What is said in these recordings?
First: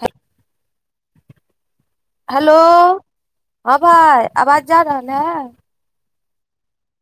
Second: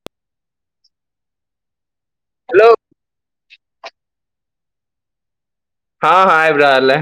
ह हेलो हँ भाइ आवाज जा रहल है हँ हँ आइब रहल है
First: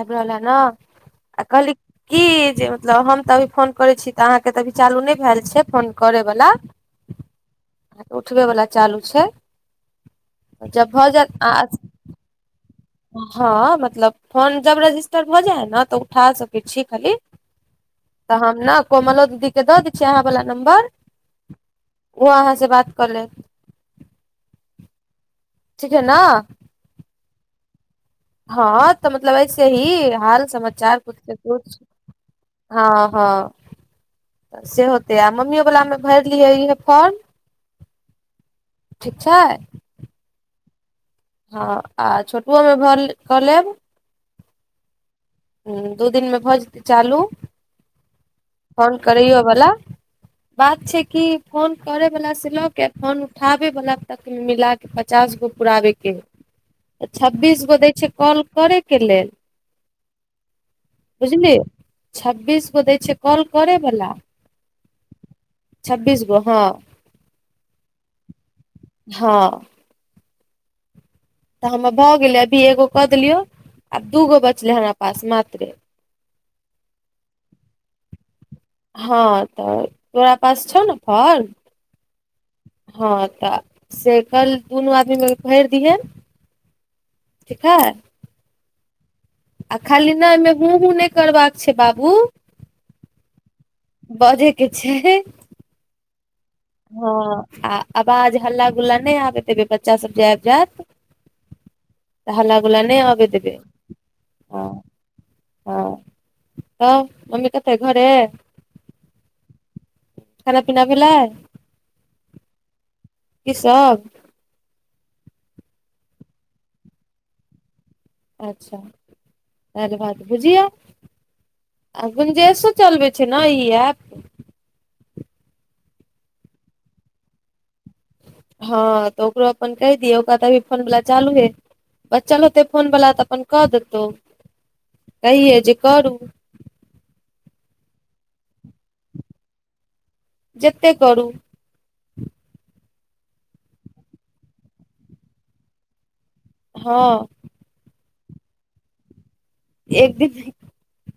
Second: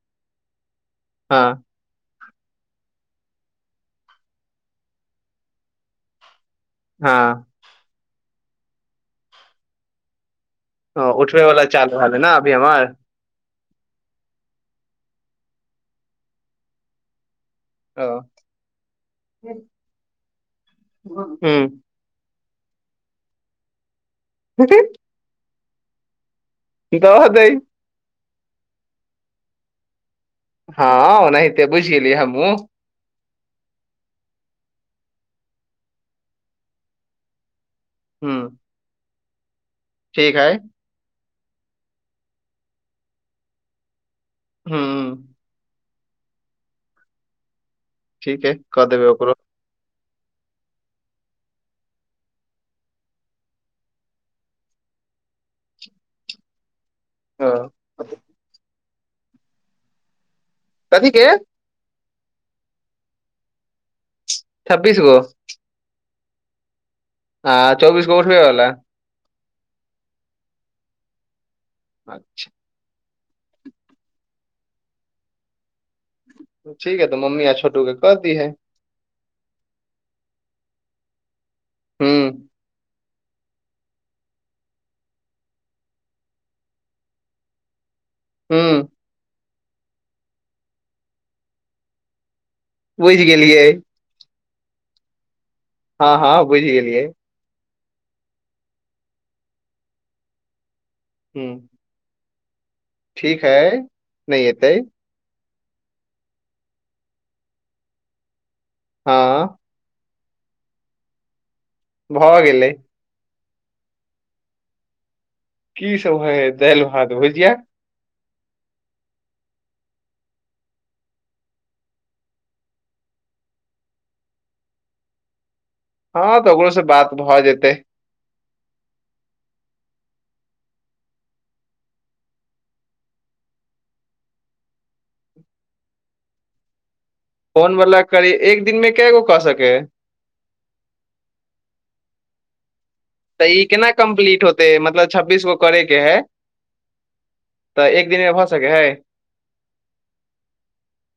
आइब रहल है न आ हँ कहली की जे मतलब हम तऽ अभी फोन करैत छी तऽ अहाँके तऽ अभी चालू नहि भ भैल छै फोन करयवला हँ त उठबै बाला चालू छै जब ह भऽ उठबे जायत आ वला चालू हबे ने अभी हमर हँ मतलब फोन जब रजिस्टर भऽ जाय है ने तऽ उठा सकै छी खाली हूँ तऽ हम ने कोमलो दीदीके दऽ दै छियै अहाँवला नम्बर ओ अहाँ से बात कऽ लेत [inaudible] ठीके ना द दै हँ तऽ मतलब ऐसे ही हाल समाचार कुछ हँ ने ओनाहिते कुछ बुझि गेलियै हमहूँ हँ हँ से होतै आ मम्मीयो वला मे भर लिये इहे फोर्म हूँ ठीक छै ठीक हय हँ आ छोटुओमे भर कऽ लेब हूँ ह्म दू दिनमे भऽ जेतै चालू ठीक है कऽ फोन देबै ओकरो करैयो वला बात छै की फोन करे वाला से लो के फोन उठाबे वाला तक मिला पचास गो पुराबेके हे तऽ छब्बीस हँ गो दै छै कॉल करैके लेल कथी के बुझलि छबीस गो दै छै काॅल करे बला छब्बीस गो छब्बीस गो हँ आ चौबिस गो उठबे वला हँ तऽ हमर भऽ गेलै अच्छा अभी एगो कऽ देलियो आ दूगो बचले हमरा पास मात्र ठीक है तो मम्मी आ छोटू के क दिहे हँ तऽ तोरा पास छौ ने फोर्म हूँ हँ तऽ से कल दुनू आदमी मे भरि दियहे ठीक हय हूँ आ खाली नइ ओमे हूँ हूँ नहि करबाक छै बाबू बुझि गेलियै बजे के छैय हँ हँ बुझि गेलियै आ आवाज हल्ला गुल्ला नहि आबे देबे बच्चा सब जे आबि जायत हूँ त हल्ला गुल्ला नहि अबै ठीक है देबै नहि हँ एतै हँ त मम्मी कत अय घरे हँ खाना पीना भैलय भऽ गेलै की सब की सब हय हे दालि भात भुजिया अच्छा दालि भात भुजिया आ गुंजेशो चलबे छै ने ई ऐप हँ तऽ ओकरो से बात भऽ जेतै हँ तऽ ओकरो अपन कहि दियौ ओकरा तऽभी फोन वला चालू हे बच्चल होते फोन वला तऽ अपन कऽ देतौ कहिये जे करू फोन वला करी एक दिन में के गो क सकै है जेते करू तऽ ई केना कम्प्लीट होतेै मतलब छब्बीस गो करेके है हँ तऽ एक दिन मे भऽ सकै हय एक दिन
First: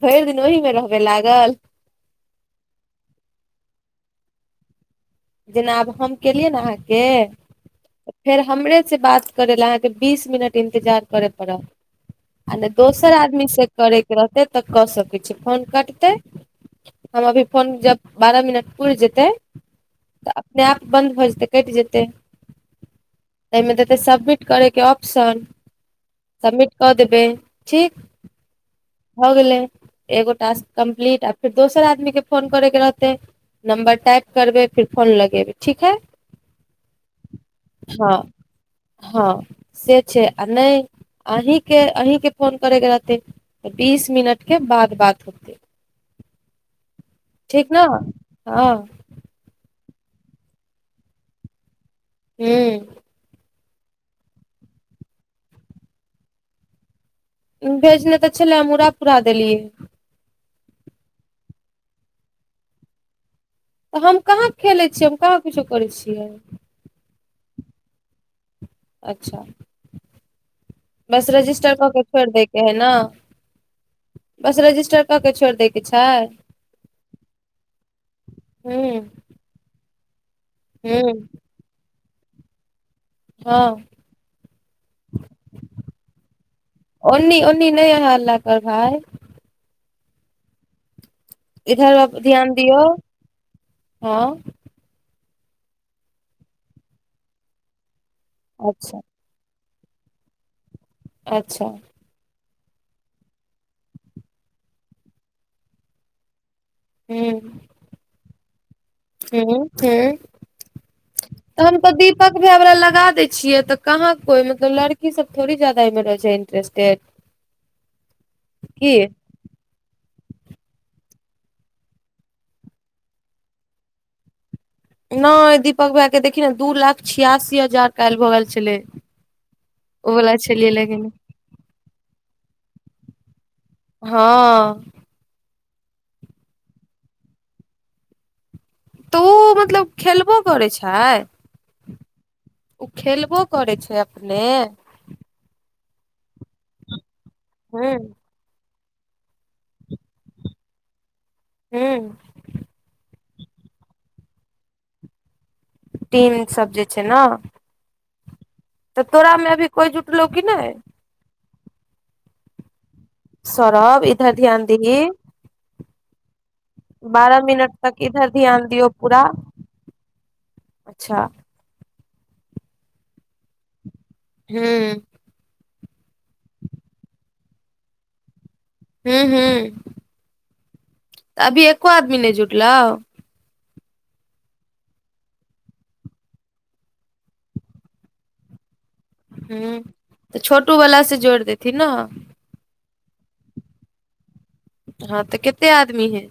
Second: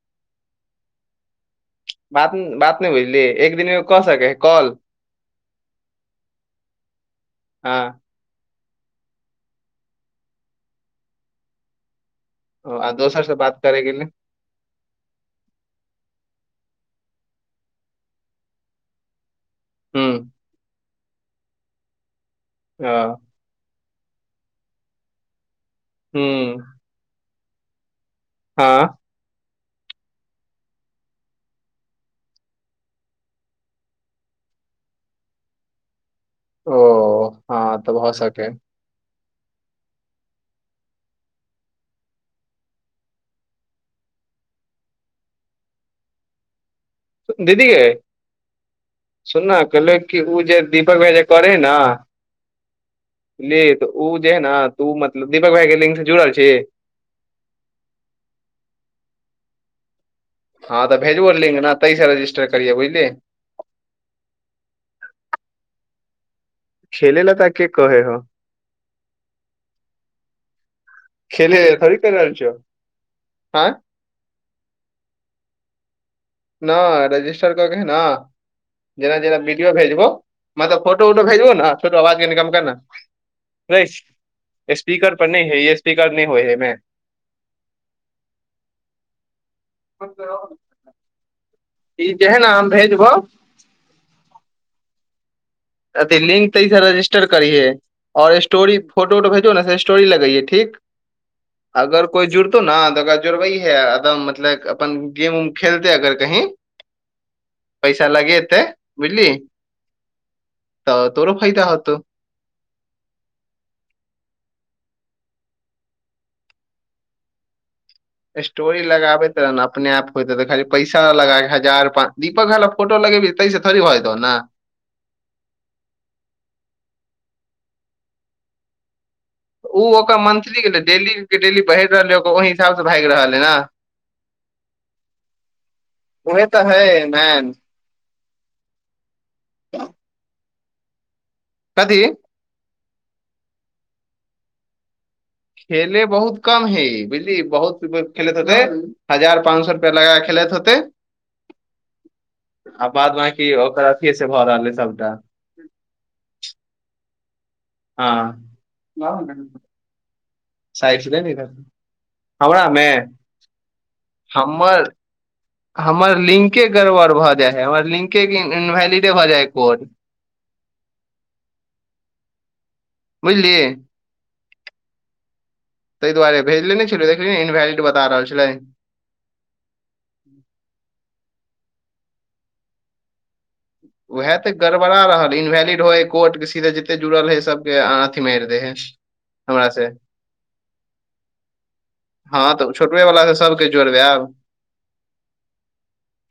भरि दिन ओहिमे रहबे लागल बात बात नहि बुझली एक दिनमे कऽ सकेै है कॉल जेना आब हम केलियै ने अहाँके हँ फेर हमरे से बात करै लए अहाँके बीस मिनट इन्तजार करय पड़त आ नइ दोसर आदमी बात से करे के लेल करयके रहतै तऽ कऽ सकैत छी फोन कटतै हम अभी फोन जब बारह मिनट पुर जेतै हूं तऽ अपने आप बन्द भऽ जेतै कटि जेतै। ह त एहिमे देतै सबमिट करयके ऑप्शन हूं सबमिट कऽ देबै ठीक। हँ भऽ गेलै एगो टास्क कम्प्लीट आ फेर दोसर आदमीकेँ फोन करयके रहतै। नम्बर टाइप करबै फिर फोन लगेबै ठीक है। ओ ह तऽ भ हँ सकैया। हँ से छैय आ नहि अहींके अहींके फोन करेके रहतै त बीस मिनट के बाद बात होतै। त दीदी ठीक न गैय हँ सुनना कहलो कि ओ जे दीपक भैया जे करय हय न हू बलीही तऽ ऊ जे हय ने त मतलब दीपक भाई के ललिंक से जुड़ल छीही? भेजने तऽ छलै हम उरा पूरा देलियै। हँ तऽ भेजबव लिंक ने तैसे रजिस्टर करियए बुझली। हम कहाँ खेलै छियै हम कहाँ कुछो करै छियै। खेले ल तोरा के कहैे हव। अच्छा बस खेले रजिस्टर ले कऽ थोड़ी के कहि छोड़ि रहल छियौ दयके हय ने? आँय बस रजिस्टर कऽ के छोरि दय के छैय? नय रजिस्टर कके ने हूँ जेना जेना विडियो भेजबव मतलब फोटो उटो हूँ भेजबव ने छोट आवाज के कम करना। है एमे ओनी ओनी नहि हल्ला कर भाय। [inaudible] [unintelligible] इधर ई ब जे है ने ध्यान हम दियऔ भेजबो हँ। अथी लिंक त रजिस्टर करिहे और स्टोरी अच्छा फोटो वोटोे जे भेजबौ ने से एस स्टोरी लगइहे ठीक अच्छा अगर कोइ जुड़तौ न ने तऽ ओकरा जुड़बै हेदम मतलब अपन गेम उम खेलते अगर कही हू पैसा लगेतै बुझली हूँ हूँ तऽ तोरो फायदा होतौ। [unintelligible] लगा दै छियै तऽ कहाँ कोइ मतलब लड़की सब थोड़ी जादा एहि मे रहय छैय इंटरेस्टेड। [inaudible] स्टोरी की लगाबे ने अपने आप होतै तऽ खाली पैसा लगा हजार पान दीपक हाल फोटो लगाएबिहि तैस थड़ी होयतौ ओना। नहि दीपक भैयाके देखी ने दू लाख छियासी हजार काल्हि भऽ गेल छलै। उ ओ ओकर वला मंथली छलियै गेल हेतै लेकिन डेलीके डेली पहिरि रहलै ओकर ओहि हिसाबसँ भागि रहल हय ने। हँ उहे तऽ हय मेन। तऽ ओ मतलब खेलबो करै छैय? कथी? ओ खेलबो करैत छैय अपने? खेेल बहुत कम हइ ई बुझलीही बहुत हूँ [unintelligible] होत हजार पाँंच सए रुपआ लगाक खेलैत होतय हू आ बाद बकी ओकर अथिये से भऽ रहल हय सबटा। टीमें सब जे छैय ने? हँ तऽ हमरा तोरा मे अभी कोइ जुटलौ कि नहि में? सौरब इधर ध्यान देंगे। हमर लिंके गड़बड़ भऽ बारह जाइ हय मिनट हमर तक लिंके इधर ध्यान दियौ इनवैलिडे पूरा भऽ जाइ हय कोड। अच्छा बुझलि? हूँ ताहि दुआरे भेजले नहि छलियै देखलिही ने इनवैलिड बता रहल छलै। हूं हूं अभी एको आदमी नहि जुटलव? उएह तऽ गड़बड़ा रहल इनवैलिड होइ हय कोड के सीधे जते जुड़ल है सबके अथी मारि दै हई। हू तऽ छोटू वला से जोड़ देथि ने। हँ तऽ छोटूवे वालासे सबके जोरबय आब। हँ तऽ केते आदमी हय?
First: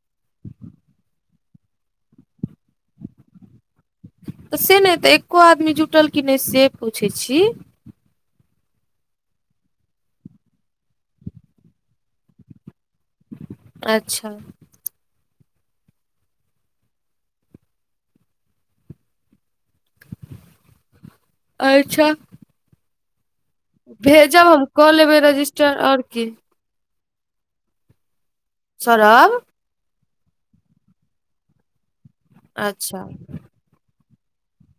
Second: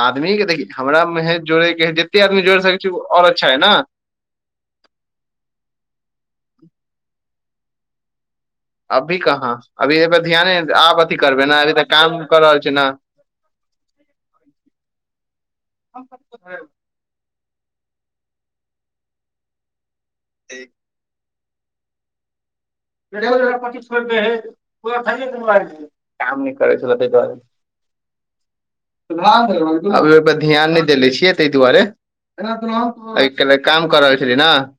आदमीे देखिय हमरामे हे जोड़ेके है जते आदमी जोड़ि सकैत छी ओ ओर अच्छा है ना। तऽ से नहि तऽ एक्को आदमी जुटल की नहि से पूछैत छी। अभी कहाँ अभी एहि पर ध्यान आब अथी करबे ने अभी तऽ काम कर रहल छी ने। अच्छा [unintelligible] ठीक अच्छा [unintelligible] [unintelligible] अभी भेजब हम कऽ लेबै रजिस्टर आओर की सौरभ ओहिपर ध्यान नहि देले छियै ताहि दुआरे। अच्छा केला काम कर रहल छली न।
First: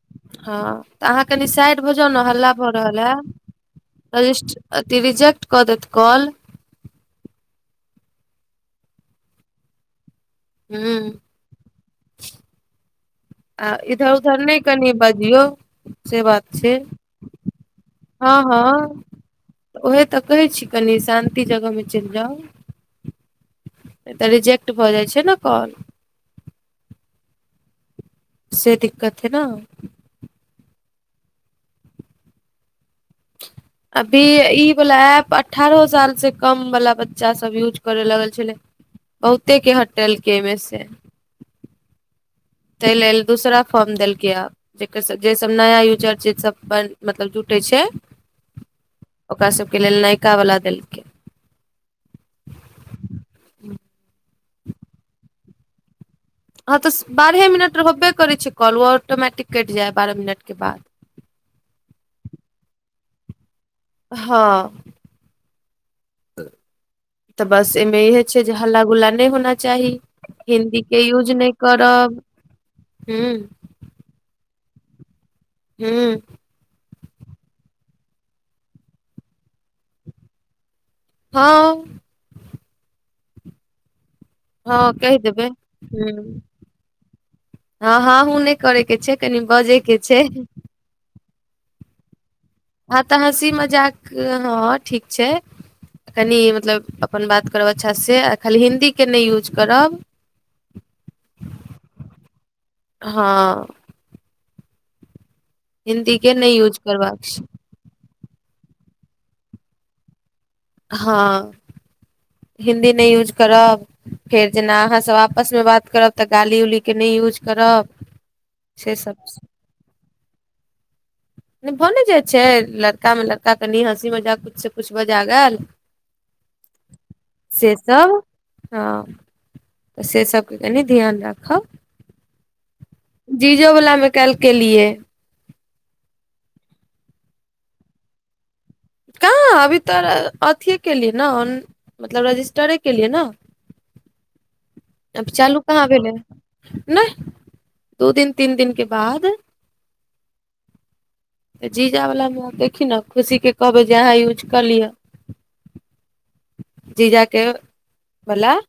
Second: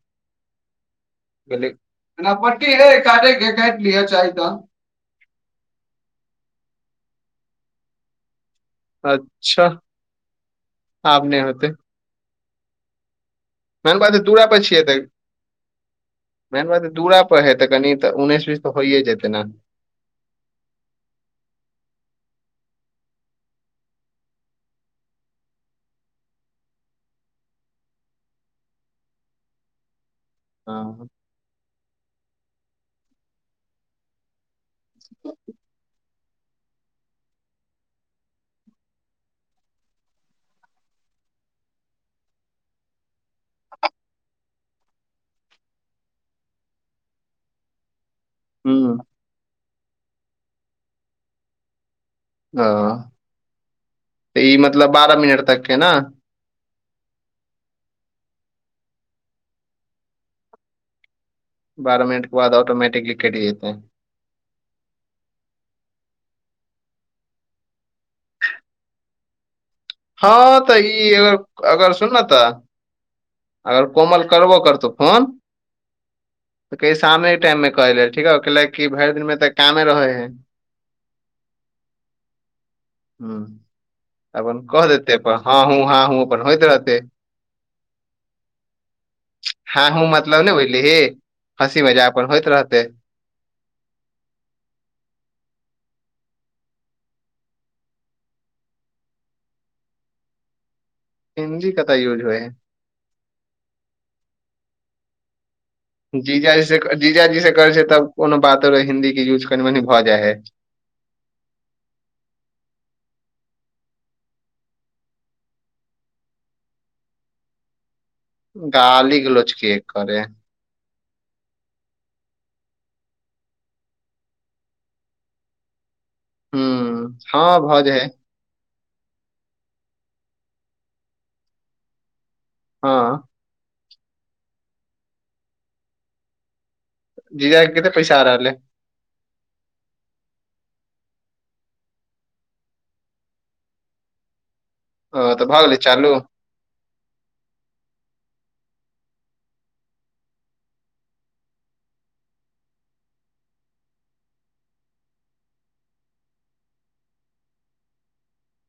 हँ तऽ अहाँ कनि साइड भऽ जाउ ने हल्ला भऽ पट्टी रहल हइ या। काटे के काटि लिअ चाही तऽ त रिजेक्ट कऽ देत कॉल। अच्छा हूं आब नहि होतय। आ मेन इधर बात उधर दूरा नहि पर छियै कनि तऽ बजियौ। से मेन छै बात हय दूरा पर हे तऽ कनि तऽ उन्नैस बीस तऽ होइए जेतै ने। तऽ उहे तऽ कहै छी कनि शान्ति जगह मे चलि जाउ। तऽ रिजेक्ट भऽ जाइ छैय ने कॉल। से दिक्कत हय न। ह [unintelligible] अभी ई वाला एप अठारहो साल से कम वाला बच्चा सब यूज करय लागल छलै। बहुते के हटेलकै एहिमे से। ताहि लेल दूसरा फॉर्म देलकै। जे सब नया यूजर छैय सबप मतलब जुटै छैय हू ओकरा सबके लेल नयका वला देलकै। ओ तऽ ई मतलब बारह मिनट तकके न? हँ तऽ बारहे मिनट रह होबे कर छै कॉल ओ ऑटोमटिक कटि जाय बारह मिनट के बाद। बारह मिनट के बाद ऑटोमैटिकली कटि जेतै। हँ तऽ बस एहिमे इहे छैय जे हल्ला गुल्ला नहि होना च चाही हँ हिन्दी तऽ के ई यूज अगर नहि अगर सुन करब ने तऽ हूं। अगर कोमल करबो करतौ फोन हूँ तऽ कहीयही शामे के टाइम मे कै ले ठीक हय कलि कि भरि दिन तऽ कामे रहे हय। हँ हूं अपन क हँ कहि देतै अपन देबै हँ हूं हँ हूं अपन होइत रहतै। हँ हँ हू नहि करे के छै कनि बजे हँ के हूँ छै मतलब नहि बुझली हे हँसी मजा अपन होइत रहतेै आतऽ हँसी मजाक हँ ठीक छै कनि मतलब अपन बात करब अच्छासे आ खाली हिन्दीके नहि यूज करब [inaudible] हिन्दी कतय यूज होइ हई हँ हिन्दी के नहि जीजाजी यूज से करबाक जीजाजी से करै छै तब कोनो बातो हिन्दी के यूज कनि मनी भऽ जाइ हइ हँ हिन्दी नहि यूज करब फेर जेना अहाँसभ आपसमे बात करब तऽ गाली उलीके नहि यूज करब से गाली सब गलोज के करे नइ भऽ नइ जाइ छै लड़कामे लड़का कनि हँसी मजा कछु सँ कछु बजा गेल हूँ हाँ से भऽ जाइ है सब हँ तऽ से सबके कनि ध्यान राखब हँ जीजो वला मे काल्हि केलियए जीजा कऽ कतेक पैसा आ रहलै कहाँ अभी तऽ अथिए केलियै न मतलब रजिस्टरे केलियै न अभि ओ तऽ चालू भऽ गेलै कहाँ भेलै चालू हूँ नहि दू दिन तीन दिन के बाद तऽ जीजा वलामे देखी ने खुशीके कहबै जे अहाँ यूज कऽ लिअ जीजा के बला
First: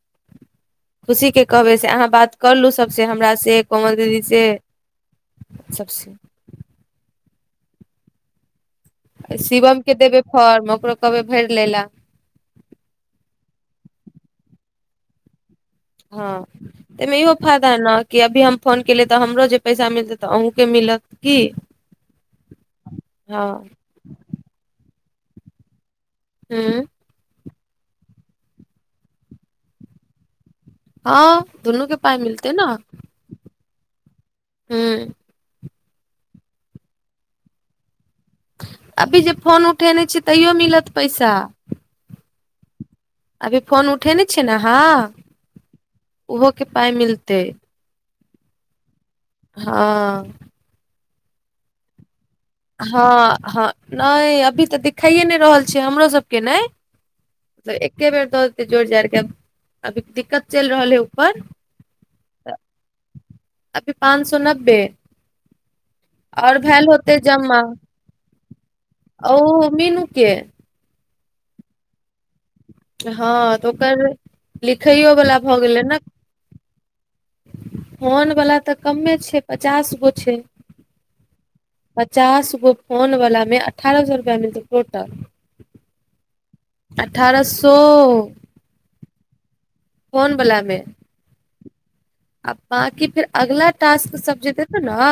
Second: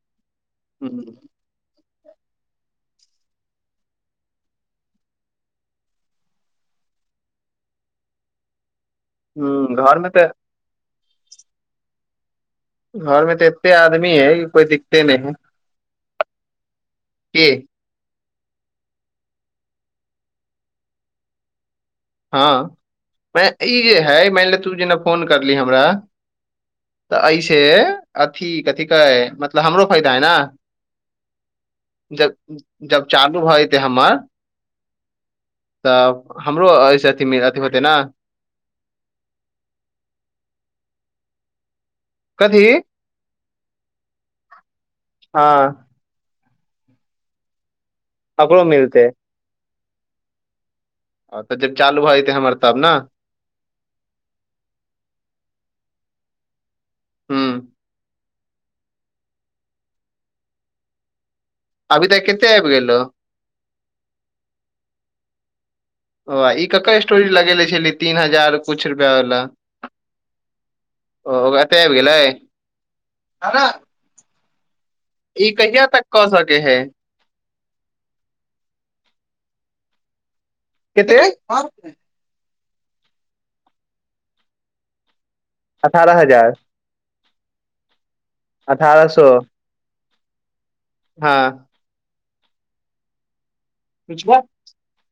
खुशी के कहबै से अहाँ बात कर लू सबसे हमरास से कोमल दीदी से सबसे हूँ शिवम के घर मे तऽ देबे फर्म ओकरो कहबै भरि ले लए घर मे तऽ एते आदमी हइ कोइ दिक्ते नइ हइ हँ तमे इहो फायदा नऽ कि अभी हम फोन केलियै तऽ हमरो जे पैसा मिलतै तऽ अहुँके मिलत की हँ हँ मे ई जे है मान ले तू जेना फोन करलीह हमरा हुँ तऽ ऐसे अथी कथी कहै मतलब हमरो फायदा हइ नऽ हँ दुनू के पाइ जब मिलतै ने जब चालू भऽ जेतै हमर ह तऽ हमरो एहिसँ अथि अथि होतै नऽ अभी जे फोन उठेने छियै तैयो मिलत पैसा कथी अभी फोन उठेने छियै न आहाँ हँ उहोके पाई मिलतै अकड़ो मिलतै हँ तऽ जब चालू भऽ जेतै हमर तब ने हँ हँ नहि अभी तऽ देखाइए नहि रहल छै हमरो सबके नै हूँ तऽ एके बेर दऽ देतै जोड़ जाड़ि के अभी दिक्कत चलि रहल है ऊपर अभी तऽ केते आबि गेलो अभी पाँच सौ नब्बे ओ और ई भेल ककर होते स्टोरी जमा लगेेले छलही तीन हजार कुछ रुपया ओ वाला मीनू के ओ एतय आबि गेलै हँ अरे तऽ ओकर लिखैयौ वला ई भऽ गेलै कहिया ना तक कऽ सकै है फोन वला तऽ कमे छै पचास गो छै केते पचास गो फोनवलामे अठारह सए रुपैआ मिलतै टोटल। अठारह हजार? अठारह सौ। अठारह सौ। फोन वलामे। हँ आ बांकी फेर अगला टास्क सब जे देत न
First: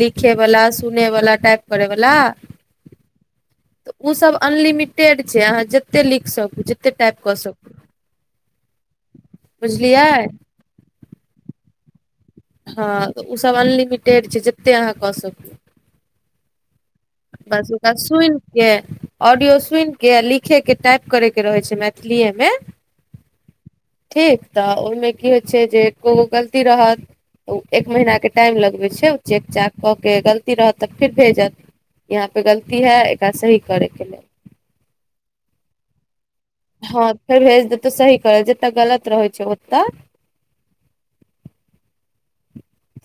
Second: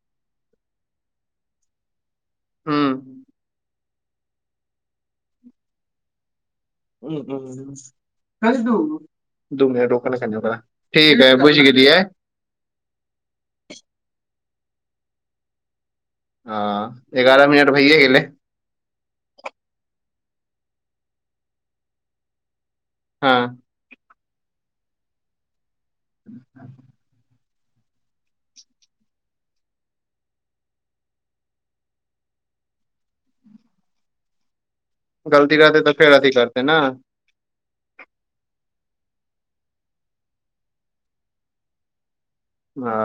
लिखे वला सुने वला टाइप करै वला हूँ तऽ उसभ अनलिमिटेड छैय अहाँ जतेक लिख सकू जते टाइप कऽ सकू बुझलियै [unintelligible] ठीक हय दाय बुझ गेलियै। हँ ओसभ अनलिमिटेड छैय जतेक अहाँ कऽ सकू। हां बस ओकरा सुनि के ऑडियो सुनि के आ लिखे के टाईप करे के रहै छैय मैथिलीए मे। हँ ठीक तऽ ओहिमे की होइ छैय जे एक्कोगो गलती रहत ओ एक महिना के टाईम लगबै छैय चेक चाक क के गलती रहत तब फेर भेजत यहाँ पे गलती है एकरा सही करे के ले गलती रहतै तऽ फेर अथी कर हँ फेर भेज देतौ सही करत जत गलत रहैत छैय ओतऽ।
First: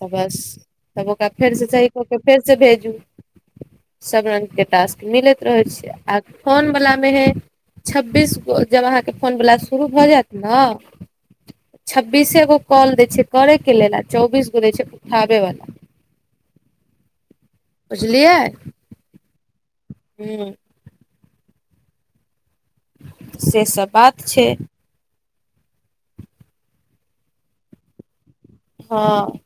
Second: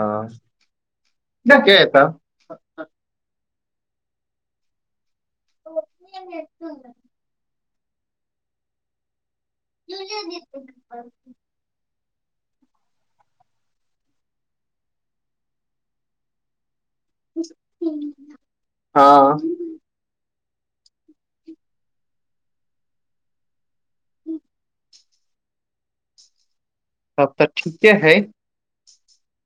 तऽ बस तब ओक फेर से ठीके है सही क क तब फेर से भेजू सब रंग के टास्क। मिलैत रहैत छैय आ फोन वला मे हय छब्बीस गो जब अहाँके फोन वला शुरू भ जेत ने छब्बीसेगो काॅल दै छैय करे के लेल आ चौबीस गो छैय उठाबे बला बुझलियै? हँ हूँ से सब बात छैय। तब तऽ ठीके हय। हँ